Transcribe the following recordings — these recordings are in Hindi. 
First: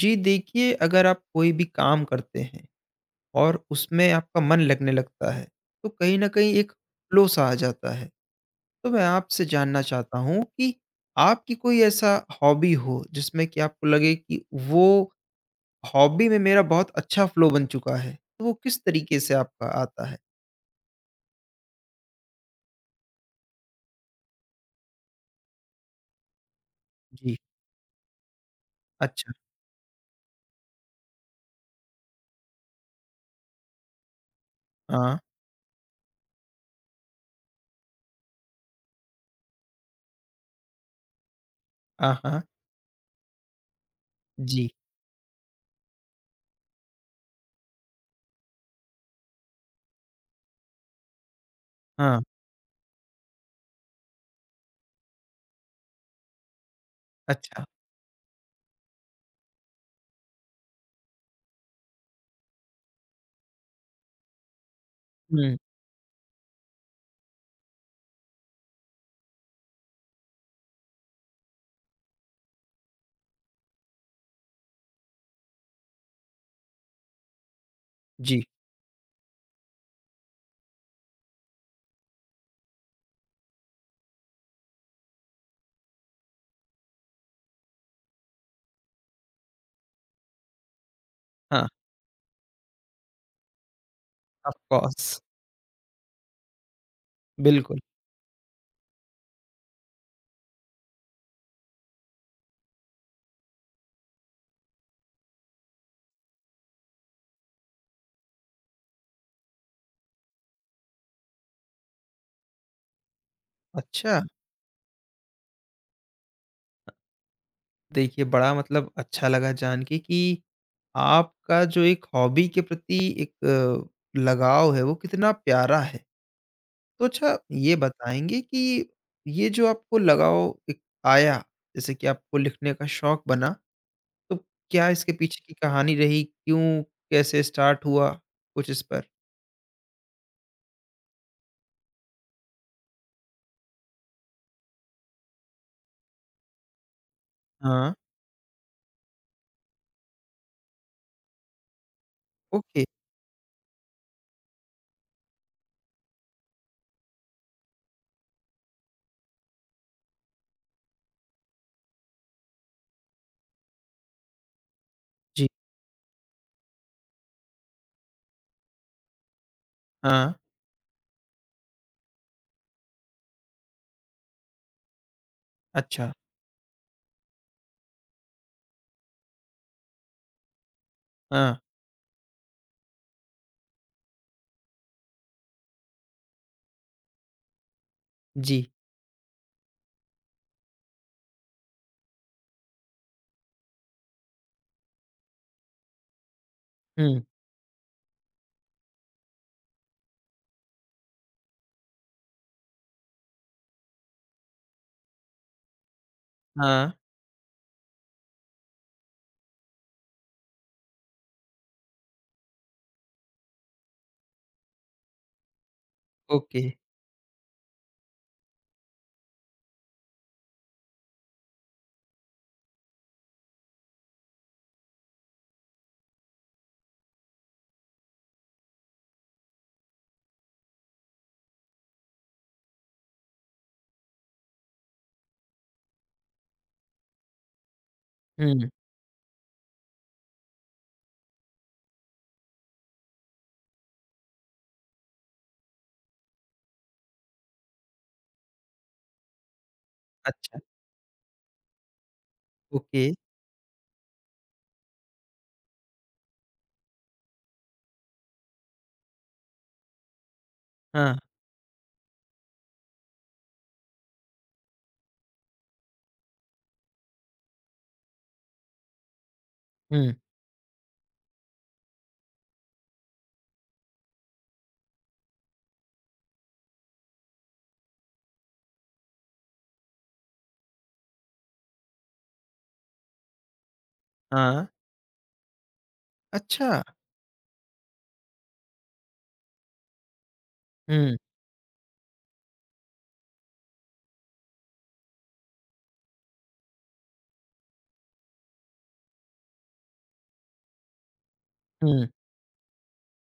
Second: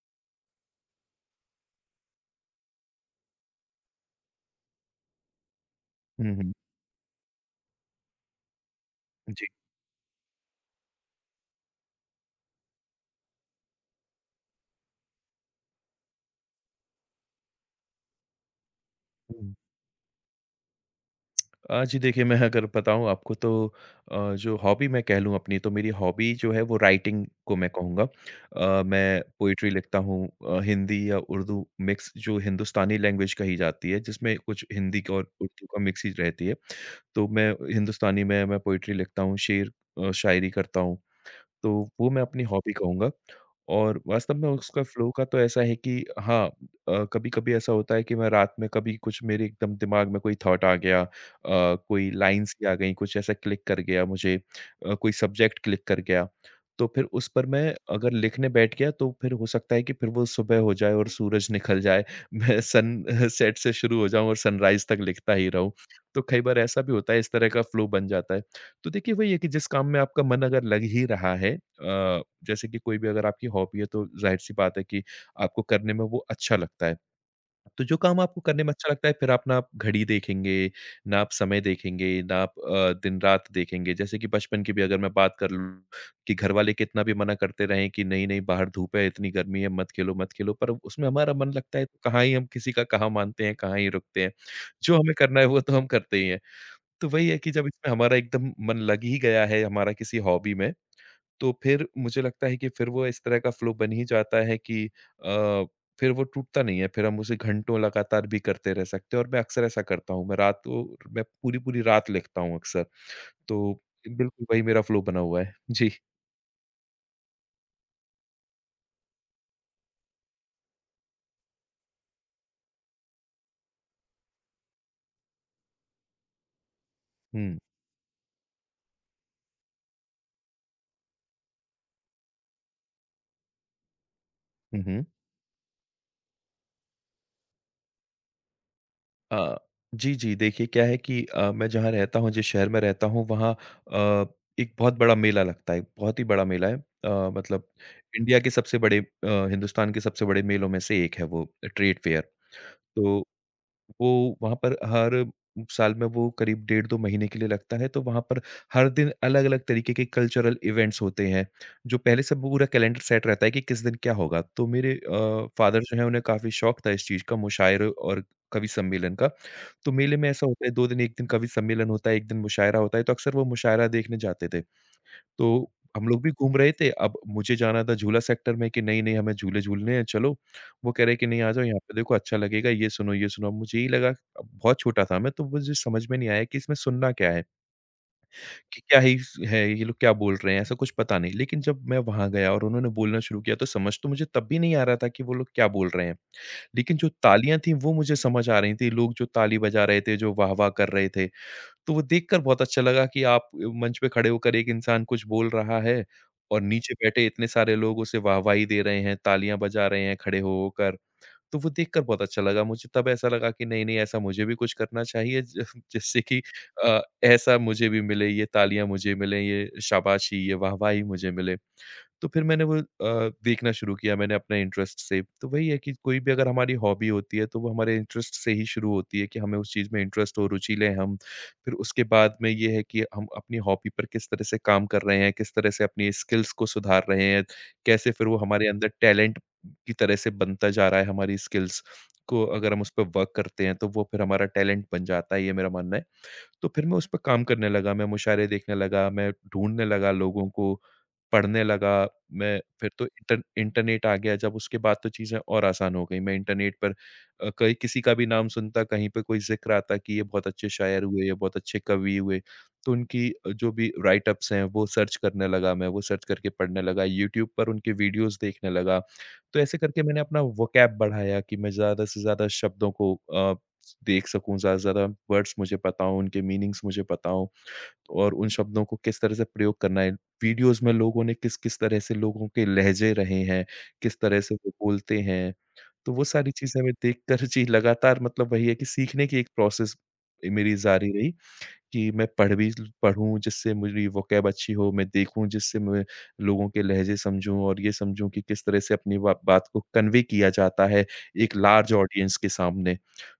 जी देखिए, अगर आप कोई भी काम करते हैं और उसमें आपका मन लगने लगता है, तो कहीं न हुँ, हुँ। कहीं एक फ़्लो सा आ जाता है। तो मैं आपसे जी। जानना चाहता हूँ कि आपकी कोई ऐसा हॉबी हो जिसमें कि आपको लगे कि वो हॉबी में मेरा बहुत अच्छा फ़्लो बन चुका है, तो वो किस तरीके से हुँ। आपका आता है? जी देखिए, मैं अगर बताऊँ आपको तो जो हॉबी मैं कह लूँ अपनी, तो मेरी हॉबी जो है वो राइटिंग जी, को मैं कहूँगा। मैं अच्छा, पोएट्री लिखता हूँ, हिंदी या उर्दू मिक्स जो हिंदुस्तानी लैंग्वेज कही जाती है, जिसमें कुछ हिंदी का हाँ, और उर्दू का मिक्स ही रहती है। तो मैं हिंदुस्तानी में मैं पोएट्री लिखता हूँ, शेर शायरी करता हूँ। तो वो हाँ, मैं हाँ, अपनी हॉबी कहूँगा। और वास्तव में जी, उसका फ़्लो का तो ऐसा है कि हाँ, कभी-कभी ऐसा होता है कि मैं रात में कभी कुछ मेरे एकदम दिमाग में कोई थॉट आ गया, कोई हाँ, लाइन्स ही आ गईं, कुछ ऐसा क्लिक कर गया मुझे, कोई सब्जेक्ट क्लिक कर गया। तो फिर उस पर अच्छा, मैं अगर लिखने बैठ गया तो फिर हो सकता है कि फिर वो सुबह हो जाए और सूरज निकल जाए। मैं सन सेट से शुरू हो जाऊँ और सनराइज़ तक लिखता ही हुँ, रहूँ। तो कई बार ऐसा भी होता है, इस तरह का फ़्लो बन जाता है। तो देखिए वही है कि जिस काम में आपका मन अगर लग ही रहा है, जैसे कि कोई भी अगर आपकी हॉबी है तो ज़ाहिर-सी बात है कि आपको करने में वो अच्छा लगता है। तो जो काम आपको जी, करने में अच्छा लगता है, फिर आप ना आप घड़ी देखेंगे, ना आप समय देखेंगे, ना आप दिन-रात देखेंगे। जैसे कि बचपन की भी अगर मैं बात कर लूँ कि घरवाले कितना भी मना करते रहें कि नहीं-नहीं बाहर धूप है, इतनी गर्मी है, मत खेलो, मत खेलो, पर उसमें हमारा मन हाँ, लगता है तो कहाँ ही हम किसी का कहाँ मानते हैं, कहाँ ही रुकते हैं। ऑफ़ जो हमें कोर्स, करना है वो तो हम करते ही हैं। तो वही है कि जब बिल्कुल, इसमें हमारा एकदम मन लग ही गया है हमारा किसी हॉबी में, तो फिर मुझे लगता है कि फिर वो इस तरह का फ्लो बन ही जाता है कि अ, फिर वो टूटता नहीं है, फिर हम उसे घंटों लगातार भी करते रह सकते हैं और मैं अक्सर ऐसा करता हूँ। मैं रात को मैं पूरी-पूरी रात लिखता हूँ अक्सर, तो अच्छा। बिल्कुल वही मेरा फ्लो बना हुआ है। जी। देखिए, बड़ा मतलब अच्छा लगा जान के कि आपका जो एक हॉबी के प्रति एक लगाव है, वो कितना प्यारा है। तो अच्छा हुँ। ये बताएँगे कि ये जो आपको लगाव एक आया, जैसे कि आपको लिखने का शौक बना, तो हुँ, क्या हुँ। इसके पीछे की कहानी रही? क्यों, कैसे स्टार्ट हुआ? कुछ इस पर? अ, जी, जी। देखिए क्या है कि मैं जहाँ रहता हूँ, जिस शहर में रहता हूँ वहाँ अ, एक बहुत बड़ा मेला लगता है, बहुत ही बड़ा मेला है। मतलब हाँ, इंडिया के सबसे बड़े हिंदुस्तान के सबसे बड़े मेलों में से एक है वो ट्रेड फेयर। ओके। तो वो वहाँ पर हर साल में वो करीब डेढ़ 2 महीने के लिए लगता है, तो वहाँ पर हर दिन अलग-अलग तरीके के कल्चरल इवेंट्स होते हैं, जो पहले से पूरा कैलेंडर सेट रहता है कि किस दिन क्या होगा। तो मेरे जी, फादर जो हैं उन्हें काफ़ी शौक था इस चीज़ का, मुशायरे और कवि सम्मेलन का। तो मेले में हाँ, ऐसा होता है 2 दिन, 1 दिन कवि सम्मेलन होता है, 1 दिन मुशायरा होता है, तो अक्सर वो मुशायरा देखने जाते थे। तो हम अच्छा, लोग भी घूम रहे थे, अब मुझे जाना था झूला सेक्टर में कि नहीं-नहीं हमें झूले झूलने हैं चलो। वो कह रहे कि नहीं आ हाँ, जाओ यहाँ पे देखो अच्छा लगेगा, ये सुनो, ये सुनो। अब मुझे यही लगा, अब बहुत छोटा था मैं तो मुझे समझ में नहीं आया कि इसमें सुनना क्या है? जी, कि क्या ही है ये लोग क्या बोल रहे हैं? ऐसा कुछ पता नहीं। लेकिन जब मैं वहाँ गया और उन्होंने बोलना शुरू किया तो समझ तो मुझे तब भी नहीं आ रहा था कि वो लोग क्या बोल रहे हैं। लेकिन जो हुँ, तालियाँ थी वो मुझे समझ आ रही थी, लोग जो ताली बजा रहे थे, जो वाह-वाह कर रहे थे। तो वो देखकर बहुत अच्छा लगा कि आप मंच पे खड़े होकर एक इंसान कुछ बोल रहा है और हाँ, नीचे बैठे इतने सारे लोग उसे वाहवाही दे रहे हैं, तालियाँ बजा रहे हैं खड़े हो होकर। तो वो देखकर बहुत अच्छा लगा मुझे, तब ऐसा लगा कि नहीं, नहीं ऐसा मुझे भी कुछ करना चाहिए ज जिससे कि ओके, ऐसा मुझे भी मिले, ये तालियाँ मुझे मिलें, ये शाबाशी, ये वाहवाही मुझे मिले। तो फिर मैंने वो देखना शुरू किया, मैंने अपने इंटरेस्ट से। तो वही है कि कोई भी अगर हमारी हॉबी होती है तो वो हमारे इंटरेस्ट से ही शुरू होती है कि हमें उस चीज़ में इंटरेस्ट हो, रुचि लें हम। फिर उसके बाद में ये है कि हम अपनी हॉबी पर किस तरह से काम कर रहे हैं, किस तरह से अपनी स्किल्स को सुधार रहे हैं, कैसे फिर वो हुँ, हमारे अंदर टैलेंट की तरह से बनता जा रहा है, हमारी स्किल्स को अगर हम उस पे वर्क करते हैं तो वो फिर हमारा टैलेंट बन जाता है, ये मेरा मानना है। तो फिर मैं उस पे काम करने लगा, मैं मुशायरे देखने लगा, मैं ढूँढने लगा लोगों अच्छा, को, पढ़ने लगा, मैं फिर ओके, तो इंटरनेट आ गया जब उसके बाद तो चीज़ें और आसान हो गई। मैं इंटरनेट पर कहीं किसी का भी नाम सुनता, कहीं पे कोई ज़िक्र आता कि ये बहुत अच्छे शायर हाँ, हुए, ये बहुत अच्छे कवि हुए, तो उनकी जो भी राइट-अप्स हैं वो सर्च करने लगा मैं, वो सर्च करके पढ़ने लगा, यूट्यूब पर उनके वीडियोज़ देखने लगा। तो ऐसे करके हुँ, मैंने अपना वोकैब बढ़ाया कि मैं ज़्यादा से ज़्यादा शब्दों को देख सकूँ, ज़्यादा से ज़्यादा वर्ड्स मुझे पता हों, उनके मीनिंग्स मुझे पता हों और उन शब्दों को किस तरह से प्रयोग करना है। वीडियोज़ में लोगों ने किस-किस तरह से लोगों के लहज़े रहे हैं, किस तरह से हाँ। वो बोलते हैं, तो वो सारी चीज़ें अच्छा! मैं देखकर जी लगातार, मतलब वही है कि सीखने की एक प्रोसेस मेरी जारी हुँ, रही कि मैं पढ़ भी पढ़ूँ जिससे मेरी वोकैब अच्छी हो, मैं देखूँ जिससे मैं लोगों के लहज़े समझूँ और ये समझूँ कि किस तरह से अपनी वा बात को कन्वे किया जाता है एक लार्ज हुँ। ऑडियंस के सामने।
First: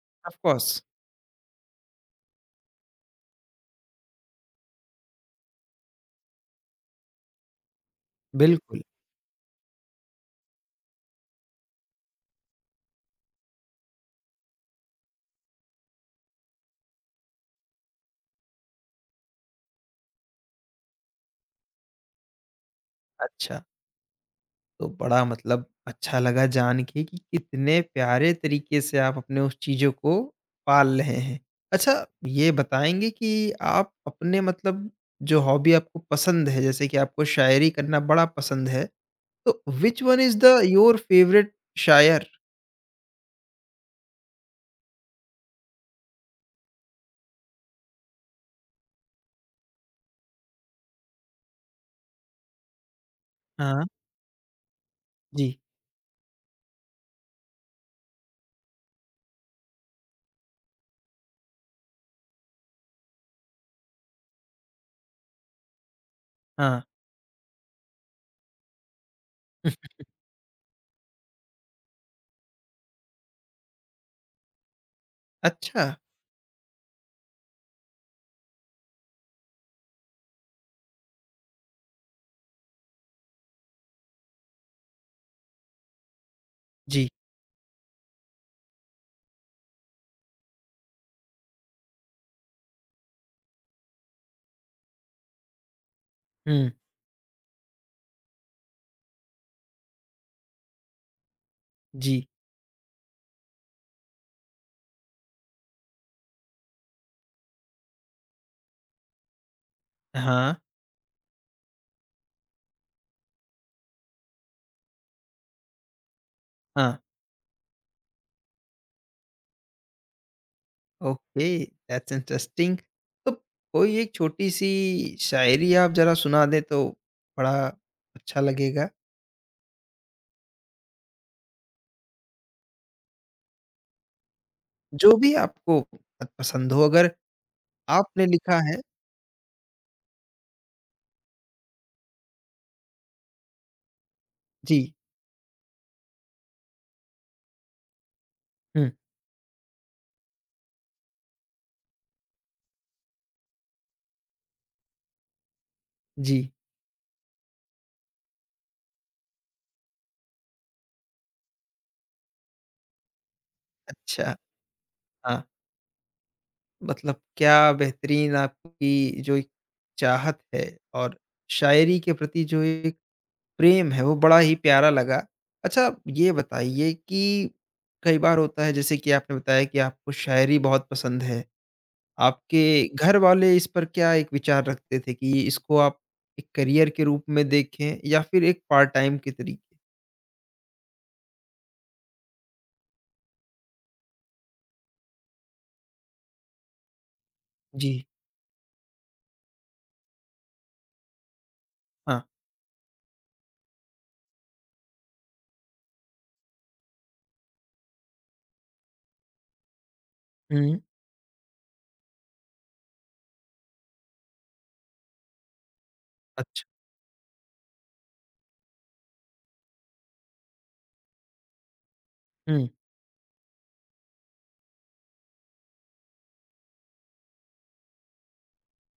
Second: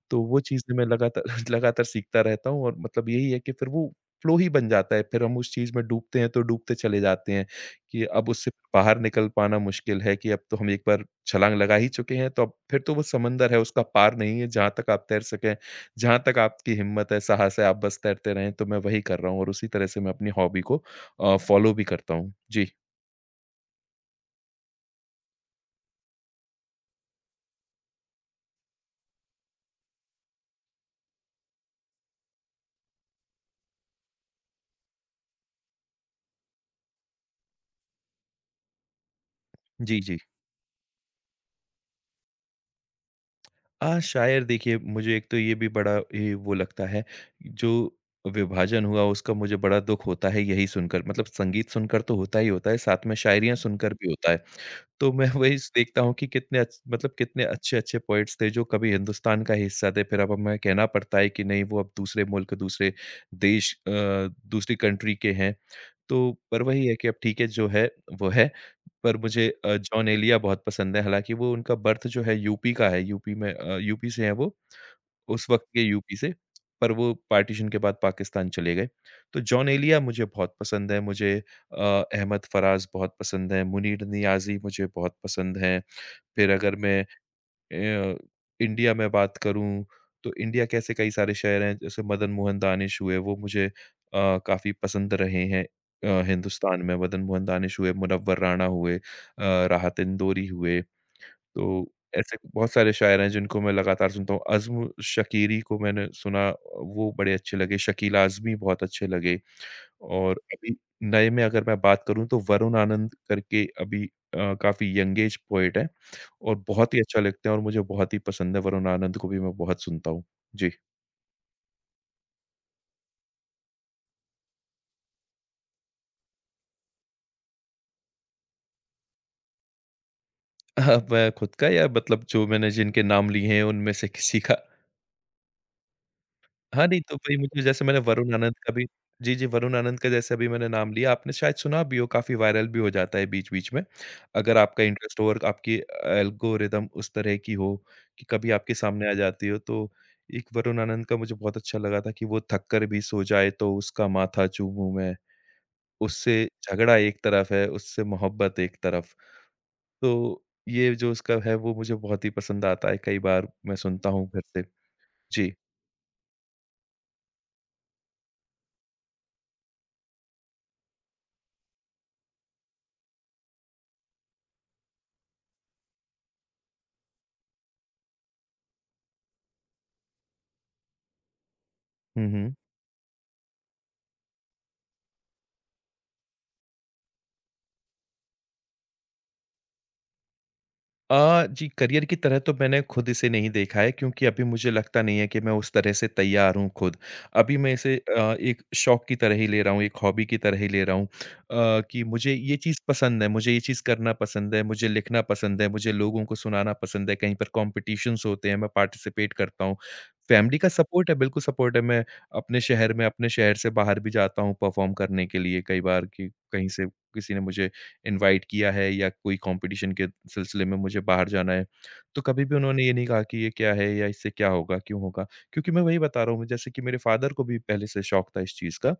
तो ऑफ़ वो चीज़ें कोर्स, मैं लगातार लगातार सीखता रहता हूँ और मतलब यही है कि फिर वो फ़्लो ही बन जाता है, फिर हम उस चीज़ में डूबते हैं, तो डूबते चले जाते हैं कि अब उससे बिल्कुल, बाहर निकल पाना मुश्किल है कि अब तो हम एक बार छलाँग लगा ही चुके हैं, तो अब फिर तो वो समंदर है, उसका पार नहीं है, जहाँ तक आप तैर सकें, जहाँ तक आपकी हिम्मत है, साहस है, आप बस तैरते रहें, तो मैं वही कर रहा हूँ और उसी तरह से मैं अपनी हॉबी को फ़ॉलो भी करता हूँ। जी। अच्छा। तो बड़ा मतलब अच्छा लगा जान के कि कितने प्यारे तरीके से आप अपने उस चीज़ों को पाल रहे हैं। अच्छा, ये बताएँगे कि आप अपने मतलब जो हॉबी आपको पसंद है, जैसे कि आपको शायरी करना बड़ा पसंद है, तो जी, व्हिच जी। One is the your favourite शायर? शायर देखिए मुझे एक तो ये भी बड़ा ये वो लगता है जो विभाजन हुआ उसका मुझे बड़ा दुख होता है, यही सुनकर मतलब संगीत सुनकर तो होता ही होता है, साथ में शायरियां हाँ। सुनकर भी होता है। तो मैं जी, वही देखता हूँ कि मतलब कितने अच्छे अच्छे पोइट्स थे जो कभी हिंदुस्तान का हिस्सा थे, फिर अब हमें कहना पड़ता है कि नहीं वो अब दूसरे मुल्क दूसरे देश, दूसरी कंट्री के हैं। तो पर हाँ। वही है कि अब ठीक है जो है वो है, पर मुझे हुँ। जॉन एलिया बहुत पसंद है। हालाँकि वो उनका बर्थ जो है यूपी का है, यूपी में यूपी से हैं वो, उस वक़्त के अच्छा, यूपी से, पर वो पार्टीशन के बाद पाकिस्तान चले गए। तो जॉन एलिया मुझे बहुत पसंद है, मुझे अहमद फराज बहुत पसंद है, मुनीर नियाज़ी मुझे बहुत पसंद हैं। फिर अगर मैं जी। अ, इंडिया में बात करूँ तो इंडिया के ऐसे कई सारे शायर हैं, जैसे मदन मोहन दानिश हुए, वो मुझे काफ़ी पसंद रहे हैं। हुँ। हिंदुस्तान में मदन मोहन दानिश हुए, मुनव्वर राणा हुए, राहत इंदौरी हुए। तो जी, ऐसे बहुत सारे शायर हैं जिनको मैं लगातार सुनता हूँ। अज़्म शकीरी को मैंने सुना, वो बड़े अच्छे लगे, शकील आज़मी बहुत अच्छे लगे। और हाँ, अभी नए में अगर मैं बात करूँ तो वरुण आनंद करके अभी काफ़ी यंग एज पोएट हैं और बहुत हाँ। ही अच्छा लिखते हैं और मुझे बहुत ही पसंद है। वरुण आनंद को भी मैं बहुत सुनता हूँ। जी। Okay that's interesting. तो कोई एक छोटी सी शायरी आप जरा सुना दें तो बड़ा अच्छा लगेगा। अब खुद का या मतलब जो मैंने जिनके नाम लिए हैं उनमें से किसी का? जो भी आपको पसंद हो हाँ, नहीं अगर तो भाई मुझे जैसे मैंने आपने वरुण आनंद लिखा का है। भी जी, जी, वरुण आनंद का जैसे अभी मैंने नाम लिया, आपने शायद सुना भी हो, काफ़ी वायरल भी हो जाता है बीच-बीच में। अगर आपका जी। इंटरेस्ट हो और आपकी एल्गोरिदम उस तरह की हो कि कभी आपके हम्म, सामने आ जाती हो, तो एक वरुण आनंद का मुझे बहुत अच्छा लगा था कि वो थक कर भी सो जाए तो उसका माथा चूमूँ मैं, उससे जी। झगड़ा एक तरफ है, उससे मोहब्बत एक तरफ। तो ये जो उसका है, वो मुझे बहुत ही पसंद आता है, कई बार मैं सुनता हूँ अच्छा, घर से। हाँ। जी। मतलब क्या बेहतरीन आपकी जो एक चाहत है और शायरी के प्रति जो एक प्रेम है, वो बड़ा ही प्यारा लगा। अच्छा, ये बताइए कि कई बार होता है जैसे कि आपने बताया कि आपको शायरी बहुत पसंद है। हुँ, हुँ। आपके घर वाले इस पर क्या एक विचार रखते थे कि इसको आप एक करियर के रूप में देखें या फिर एक पार्ट टाइम के तरीके? जी, करियर की तरह तो मैंने खुद इसे नहीं देखा है क्योंकि अभी मुझे लगता नहीं है कि मैं उस तरह से तैयार हूँ खुद। अभी मैं इसे जी, एक शौक की तरह ही ले रहा हूँ, एक हॉबी की तरह ही ले रहा हूँ कि हाँ। मुझे ये चीज़ पसंद है, मुझे ये चीज़ करना पसंद है, मुझे लिखना पसंद है, मुझे लोगों को सुनाना पसंद है, कहीं पर कॉम्पिटिशन्स होते हैं, मैं पार्टिसिपेट करता हूँ। फैमिली का हुँ। सपोर्ट है, बिल्कुल सपोर्ट है, मैं अपने शहर में अपने शहर से बाहर भी जाता हूँ परफ़ॉर्म करने के लिए कई बार कि अच्छा। कहीं से किसी ने मुझे इनवाइट किया है या कोई कॉम्पिटिशन के सिलसिले में मुझे बाहर जाना है, तो कभी भी हुँ। उन्होंने ये नहीं कहा कि ये क्या है या इससे क्या होगा, क्यों होगा? क्योंकि मैं वही बता रहा हूँ जैसे कि मेरे फ़ादर को भी पहले से शौक था इस चीज़ का।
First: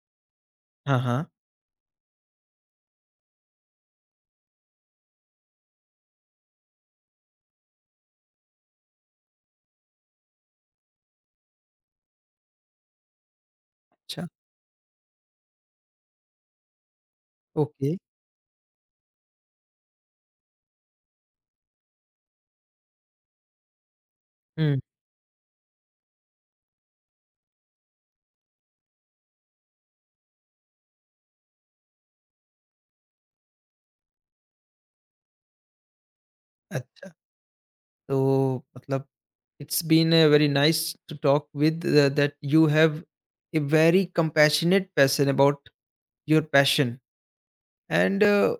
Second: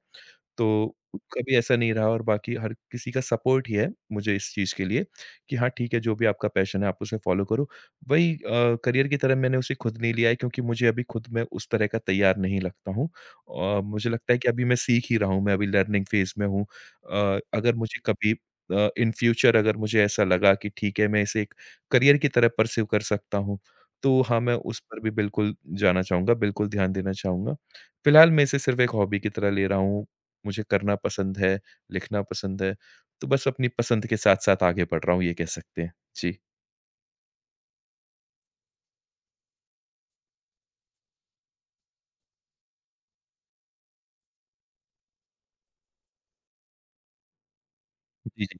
तो हाँ, हाँ। कभी ऐसा नहीं रहा और बाकी हर किसी का सपोर्ट ही है मुझे इस चीज़ के लिए कि हाँ ठीक है, जो भी आपका पैशन है आप उसे फ़ॉलो करो। वही करियर की तरह मैंने उसे खुद नहीं लिया है क्योंकि मुझे अभी खुद में उस तरह का तैयार नहीं लगता हूँ। मुझे अच्छा, लगता है कि अभी मैं सीख ही रहा हूँ, मैं अभी लर्निंग फ़ेज़ में हूँ। अगर ओके। मुझे कभी इन फ्यूचर अगर मुझे ऐसा लगा कि ठीक है, मैं इसे एक करियर की तरह परसीव कर सकता हूँ, तो हाँ, मैं हुँ। उस पर भी बिल्कुल जाना चाहूँगा, बिल्कुल ध्यान देना चाहूँगा। फ़िलहाल मैं इसे सिर्फ़ एक हॉबी की तरह ले रहा हूँ। मुझे करना पसंद है, लिखना पसंद है। तो बस अपनी पसंद के साथ-साथ आगे बढ़ रहा हूँ, ये कह सकते हैं। जी। अच्छा, तो मतलब it's been a very nice to talk with that you have a very compassionate person about your passion and जी, जी।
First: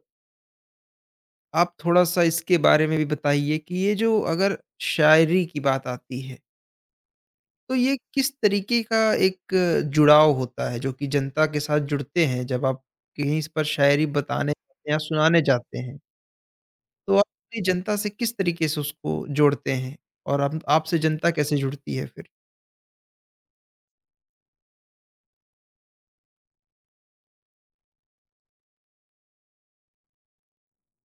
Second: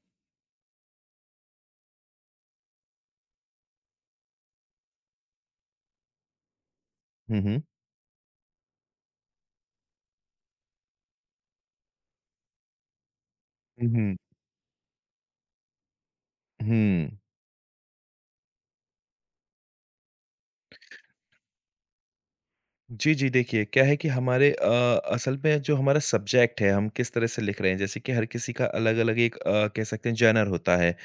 आप थोड़ा-सा इसके बारे में भी बताइए कि ये जो अगर शायरी की बात आती है, हुँ, हुँ। तो ये किस तरीके का एक जुड़ाव होता है जो कि जनता के साथ जुड़ते हैं जब आप कहीं इस पर हुँ, शायरी हुँ। बताने जाते हैं या सुनाने जाते हैं। तो हुँ। आप अपनी जनता से किस तरीके से उसको जोड़ते हैं और आप आपसे जनता कैसे जुड़ती है फिर? जी, जी। देखिए, क्या है कि हमारे असल में जो हमारा सब्जेक्ट है, हम किस तरह से लिख रहे हैं, जैसे कि हर किसी का अलग-अलग एक कह सकते हैं जॉनर होता है।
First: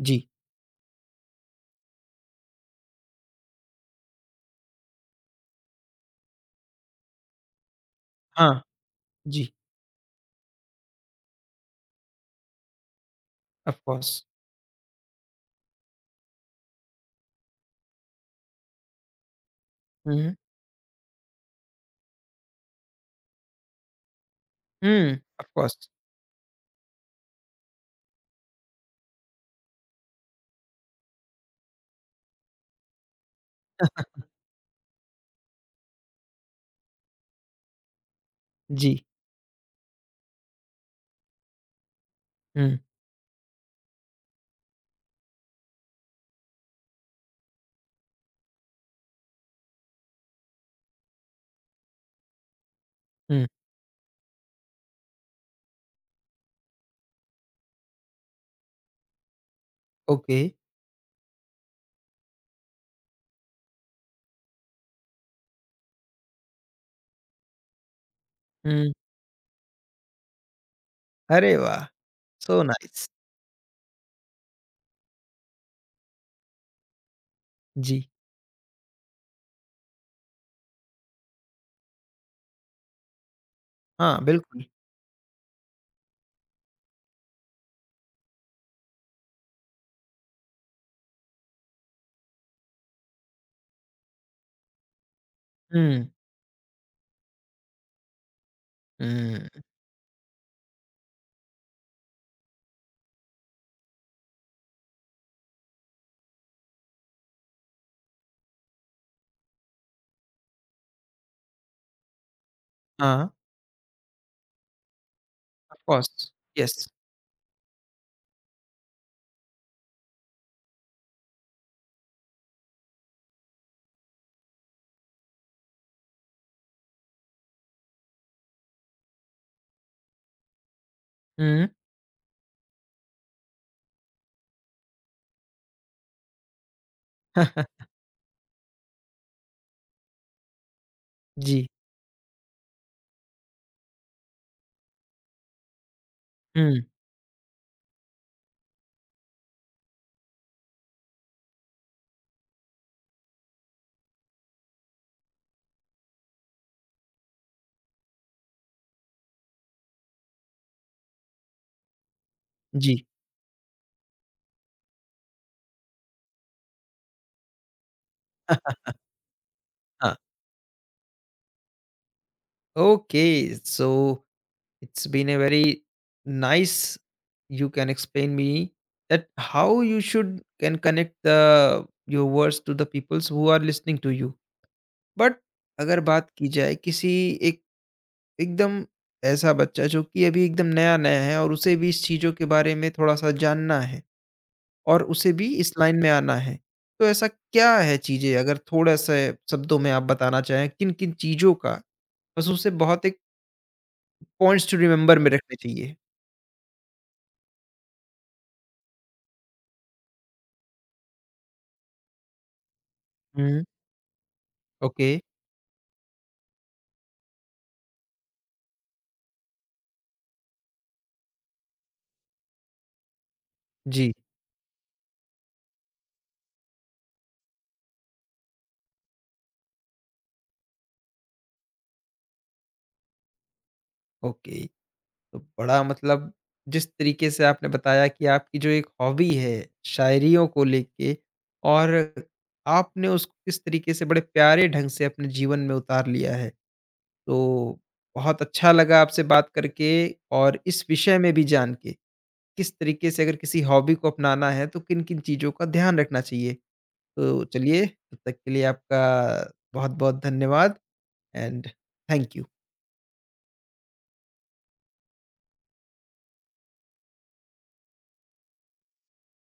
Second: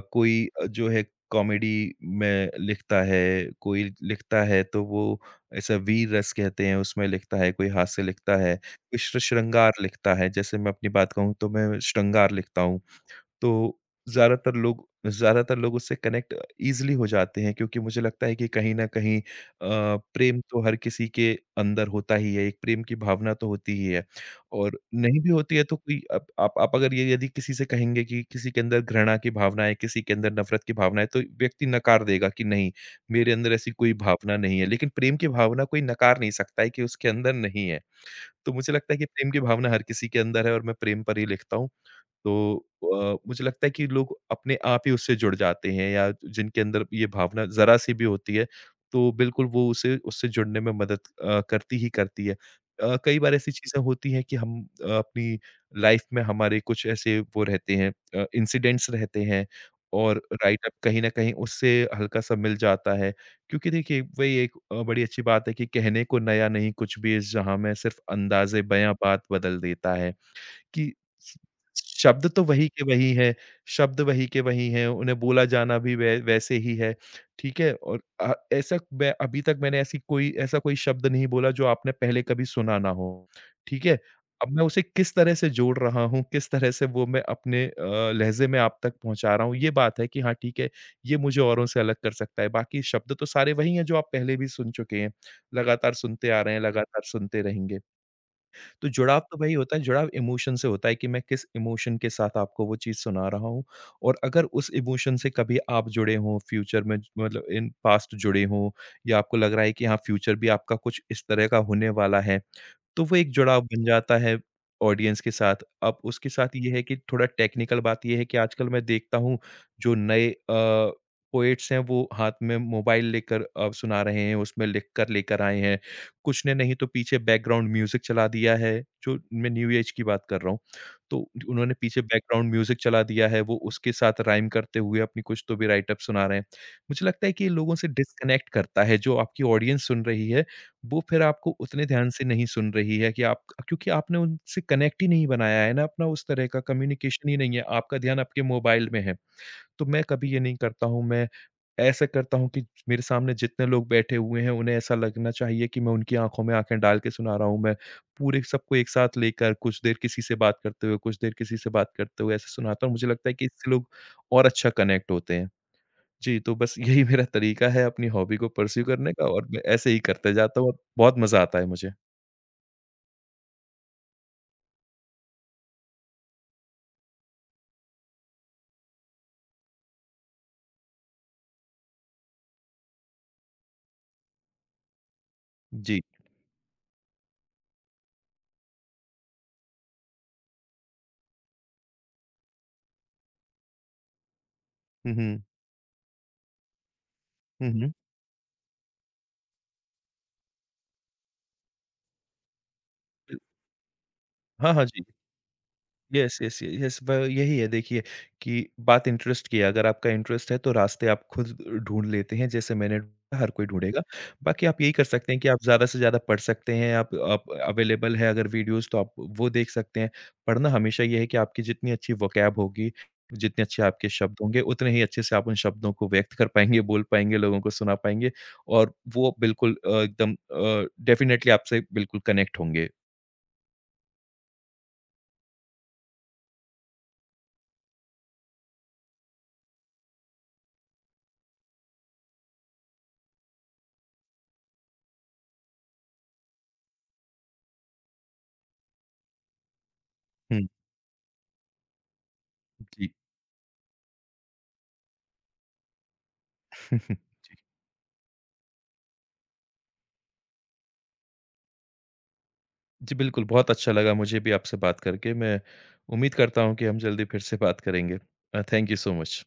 जी। कोई जो है कॉमेडी में लिखता है, कोई लिखता है तो वो ऐसा वीर रस कहते हैं, उसमें लिखता है, कोई हास्य लिखता हाँ, है, कोई श्र जी, श्रृंगार लिखता है। जैसे मैं अपनी बात कहूँ तो मैं श्रृंगार लिखता हूँ। ऑफ़ तो कोर्स। ज़्यादातर लोग उससे कनेक्ट ईज़िली हो जाते हैं क्योंकि मुझे लगता है कि कहीं न कहीं हुँ, प्रेम तो हर किसी के अंदर होता ही है, एक प्रेम की भावना तो होती ही है और हुँ, नहीं भी ऑफ़ होती है तो कोर्स। कोई आप अगर ये यदि किसी से कहेंगे कि किसी के अंदर घृणा की भावना है, किसी के अंदर नफ़रत की भावना है, तो व्यक्ति नकार देगा कि नहीं, मेरे अंदर ऐसी कोई भावना नहीं है। लेकिन प्रेम की भावना कोई नकार नहीं सकता है कि उसके अंदर नहीं है। तो मुझे लगता है जी, कि प्रेम की भावना हर किसी के अंदर है और मैं प्रेम पर ही लिखता हूँ। तो हुँ, मुझे लगता है कि लोग अपने आप ही उससे जुड़ जाते हैं या जिनके अंदर ये भावना ज़रा-सी भी होती है, तो बिल्कुल वो उसे उससे जुड़ने में मदद करती ही करती है। कई बार हुँ, ऐसी चीज़ें होती हैं कि हम अपनी लाइफ में हमारे कुछ ऐसे वो रहते हैं इंसिडेंट्स रहते हैं और ओके, राइट अप कहीं न कहीं उससे हल्का-सा मिल जाता है। क्योंकि देखिए वही एक बड़ी अच्छी बात है कि कहने को नया नहीं कुछ भी इस जहाँ में सिर्फ़ अंदाज़े हुँ, बयाँ बात बदल देता है। कि स अरे वाह! शब्द तो सो वही के नाइस। वही हैं, शब्द वही के वही हैं, उन्हें बोला जाना भी वै वैसे ही है, ठीक है? और जी, ऐसा मैं अभी तक मैंने ऐसी कोई ऐसा कोई शब्द नहीं बोला जो आपने पहले कभी सुना ना हो, ठीक है? हाँ, अब बिल्कुल। मैं उसे किस तरह से जोड़ रहा हूँ, किस तरह से वो मैं अपने लहज़े में आप तक पहुँचा रहा हूँ, ये बात है कि हाँ, ठीक है, ये मुझे औरों से अलग कर सकता है, बाकी शब्द तो सारे वही हैं जो आप पहले भी सुन चुके हैं, लगातार हुँ, सुनते आ रहे हैं, लगातार सुनते रहेंगे। तो जुड़ाव तो हुँ, वही होता है, जुड़ाव इमोशन से होता है कि मैं किस इमोशन के साथ आपको वो चीज़ सुना रहा हूँ और अगर उस इमोशन से कभी आप जुड़े हों फ्यूचर में मतलब इन पास्ट जुड़े हों या आपको लग रहा है कि हाँ, फ्यूचर भी आपका कुछ इस तरह का होने वाला है। तो वो हाँ, एक जुड़ाव बन जाता है ऑडियंस के साथ। ऑफ़ अब उसके कोर्स, साथ ये यस। है कि थोड़ा टेक्निकल बात ये है कि आजकल मैं देखता हूँ जो नए पोएट्स हैं वो हाथ में मोबाइल लेकर सुना रहे हैं, उसमें लिख कर लेकर आए हैं। कुछ ने नहीं तो पीछे बैकग्राउंड म्यूज़िक चला दिया है, जो मैं न्यू एज की बात कर रहा हूँ। तो हुँ। उन्होंने पीछे बैकग्राउंड म्यूज़िक चला दिया है, वो उसके साथ राइम करते हुए अपनी कुछ तो भी राइट अप सुना रहे हैं। मुझे लगता है कि ये लोगों से डिस्कनेक्ट करता है, जो आपकी ऑडियंस सुन रही है वो फिर आपको जी, उतने ध्यान से नहीं सुन रही है कि आप क्योंकि आपने उनसे कनेक्ट ही नहीं बनाया है ना अपना उस तरह का हुँ। कम्युनिकेशन ही नहीं है, आपका ध्यान आपके मोबाइल में है। तो मैं कभी ये नहीं करता हूँ, मैं ऐसा करता हूँ कि मेरे सामने जितने लोग बैठे हुए हैं, उन्हें ऐसा लगना चाहिए कि मैं उनकी आँखों में आँखें डाल के सुना रहा हूँ। मैं पूरे सबको एक साथ लेकर कुछ देर किसी से बात करते हुए, कुछ देर किसी से बात करते हुए ऐसे सुनाता हूँ। जी। मुझे लगता है कि इससे लोग और अच्छा कनेक्ट होते हैं। जी, तो बस यही मेरा तरीका है अपनी हॉबी को परस्यू करने का और मैं ऐसे ही हाँ, करते जाता हूँ और बहुत मज़ा आता है मुझे। okay, so it's been a very nice, you can explain me that how you should can connect the your words to the peoples who are listening to you. But अगर जी। बात की जाए किसी एक एकदम ऐसा बच्चा जो कि अभी एकदम नया-नया है और उसे भी इस चीज़ों के बारे में थोड़ा-सा जानना है और हुँ, उसे हुँ। भी इस लाइन में आना है, तो ऐसा हुँ, क्या हुँ। है चीज़ें अगर थोड़ा-सा शब्दों में आप बताना चाहें किन-किन चीज़ों का, बस उसे बहुत एक पॉइंट्स हाँ, टू हाँ, जी। रिमेंबर में रखने चाहिए। यस, यस, य यस ब यही है देखिए कि बात इंटरेस्ट की है, अगर आपका इंटरेस्ट है तो रास्ते आप खुद ढूँढ लेते हैं, जैसे मैंने ढूंढा, हर हुँ, कोई ढूँढेगा। बाकी आप यही कर ओके। सकते हैं कि आप ज़्यादा से ज़्यादा पढ़ सकते हैं, आप अवेलेबल है अगर वीडियोज़ तो आप वो देख सकते हैं। पढ़ना हमेशा ये है कि आपकी जितनी अच्छी वोकैब होगी, जितने अच्छे आपके जी। शब्द होंगे, उतने ही अच्छे से आप उन शब्दों को व्यक्त कर पाएँगे, बोल पाएँगे, लोगों को सुना पाएँगे और वो बिल्कुल एकदम डेफ़िनेटली आपसे बिल्कुल कनेक्ट होंगे। ओके, तो बड़ा मतलब जिस तरीके से आपने बताया कि आपकी जो एक हॉबी है, शायरियों को लेके और आपने उसको किस तरीके से बड़े प्यारे ढंग से अपने जीवन में उतार लिया है। तो बहुत अच्छा लगा आपसे बात करके और हुँ, इस विषय में भी जान के, किस जी। तरीके से अगर किसी हॉबी को अपनाना है, तो किन-किन चीज़ों का ध्यान रखना चाहिए। तो चलिए, तब तक के लिए आपका बहुत-बहुत धन्यवाद। And thank you. जी, बिल्कुल, बहुत अच्छा लगा मुझे भी आपसे बात करके। मैं उम्मीद करता हूँ कि हम जल्दी फिर से बात करेंगे। Thank you so much.